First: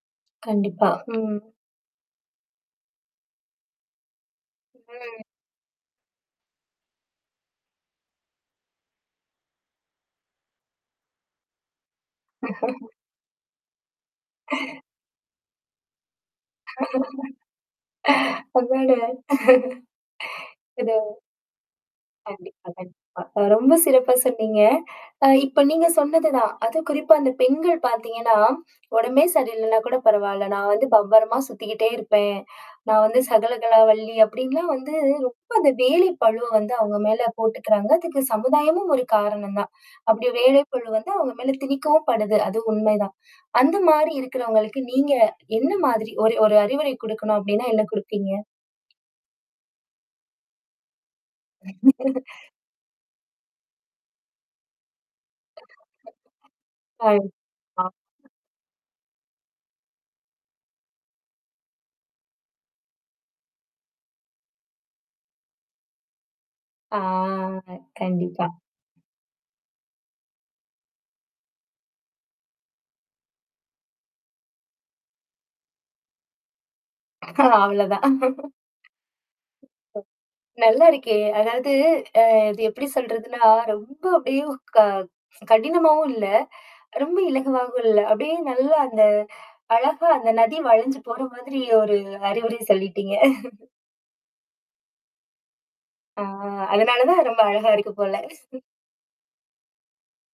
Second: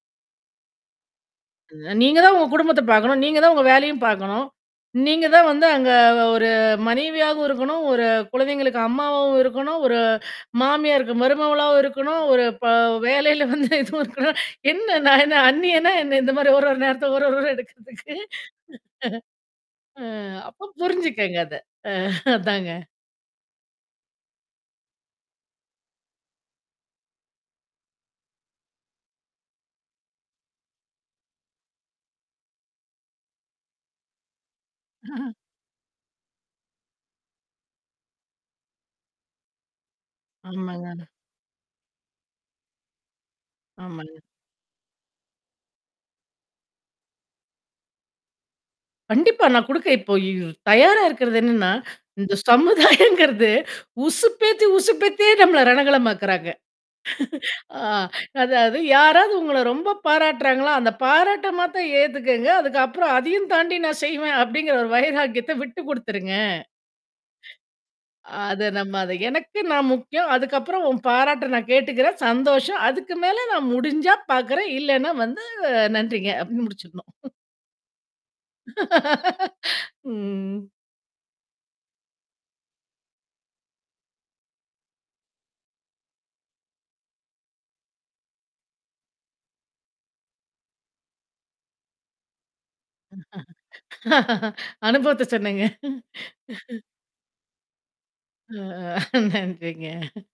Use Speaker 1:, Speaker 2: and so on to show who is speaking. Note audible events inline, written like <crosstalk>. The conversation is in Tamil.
Speaker 1: கண்டிப்பா, ம்.
Speaker 2: அ. நீங்கதான் உங்க குடும்பத்த பாக்கணும். நீங்கதான் உங்க வேலையும் பாக்கணும்.
Speaker 1: ம்.
Speaker 2: நீங்க தான் வந்து அங்கே ஒரு மனைவியாகவும் இருக்கணும். ஒரு குழந்தைங்களுக்கு அம்மாவாவும் இருக்கணும். ஒரு மாமியாருக்கு மருமகளாவும் இருக்கணும். ஒரு ப
Speaker 1: <laughs>
Speaker 2: வேலையில வந்து இதுவும் இருக்கணும்.
Speaker 1: <laughs>
Speaker 2: "என்ன? நான் என்ன அன்னியனா என்னா?" இந்த மாரி ஒரு, ஒரு நேரத்தில ஒரு, ஒரு வேடம் எடுக்கிறதுக்கு.
Speaker 1: அதனால
Speaker 2: அ, அப்ப
Speaker 1: இத
Speaker 2: புரிஞ்சக்குங்க அத. அ,
Speaker 1: கண்டிப்பா,
Speaker 2: அதாங்க
Speaker 1: கண்டிப்பா. அ ரொம்ப சிறப்பா சொன்னீங்க. அ இப்போ நீங்க சொன்னதுதான். அதும் குறிப்பா, அந்த பெண்கள் பாத்தீங்கன்னா, "உடம்பே சரியில்லைன்னா கூட பரவாயில்ல, நான் வந்து பம்பரமா சுத்திக்கிட்டே இருப்பேன். நான் வந்து சகலகலா வல்லி" அப்படின்லாம் வந்து
Speaker 2: <laughs>
Speaker 1: ரொம்ப அந்த வேலை பளுவ வந்து அவுங்க மேல போட்டுக்கிறாங்க. அதுக்கு சமுதாயமும் ஒரு காரணம் தான். அப்படி வேலைப்பளு
Speaker 2: ஆமாங்க.
Speaker 1: வந்து, அவுங்க மேலே திணிக்கவும் படுது. அது உண்மைதான்! அந்த மாரி
Speaker 2: ஆமாங்க.
Speaker 1: இருக்கிறவங்களுக்கு, நீங்க என்ன மாதிரி ஒரு ஒரு அறிவுரை குடுக்கணும் அப்படின்னா என்னா குடுப்பீங்க?
Speaker 2: கண்டிப்பா. நான் குடுக்க இப்போ ய் ய் தயாரா இருக்கிறது என்னன்னா? இந்த
Speaker 1: <laughs>
Speaker 2: சமுதாயம்ங்கிறது உசுப்பேத்தி, உசுப்பேத்தியே நம்மள ரணகளமாக்குறாங்க.
Speaker 1: ஆ.
Speaker 2: <laughs> ஆ,
Speaker 1: <unintelligible>
Speaker 2: அதாவது, யாராவது உங்கள ரொம்ப பாராட்டுறாங்களா! அந்த பாராட்ட மாத்திரம் ஏத்துக்கங்க. அதுக்கு அப்புறம், அதையும் தாண்டி, "நான் செய்வேன்" அப்டிங்குற ஒரு வைராக்கியத்த விட்டுக் குடுத்துருங்க.
Speaker 1: ஆ, கண்டிப்பா.
Speaker 2: அத நம்ம அது "எனக்கு நான் முக்கியம். அதுக்கு அப்புறம் உன் பாராட்டை நான் கேட்டுக்கிறேன். சந்தோஷம். அதுக்கு மேல நான் முடிஞ்சா பாக்கிறேன், இல்லேன்னா வந்து, அ நன்றிங்க" அப்படின்னு முடிச்சுக்கணும். <chuckles>
Speaker 1: அவ்ளோதான்.
Speaker 2: <laughs> ம்.
Speaker 1: நல்லா இருக்கே! அதாவது அ இது எப்படி சொல்றதுன்னா, ரொம்ப அப்படியே க கடினமாவும் இல்ல! ரொம்ப இலகுவாகவும் இல்ல! அப்படியே நல்லா அந்த அழகா அந்த நதி வளைஞ்சு போற மாதிரி ஒரு அறிவுரையை சொல்லிட்டீங்க!
Speaker 2: அனுபவத்தை சொன்னேங்க.
Speaker 1: ஆ, அதனால தான் ரொம்ப அழகா இருக்கு போல.
Speaker 2: அ,
Speaker 1: <laughs>
Speaker 2: நன்றிங்க.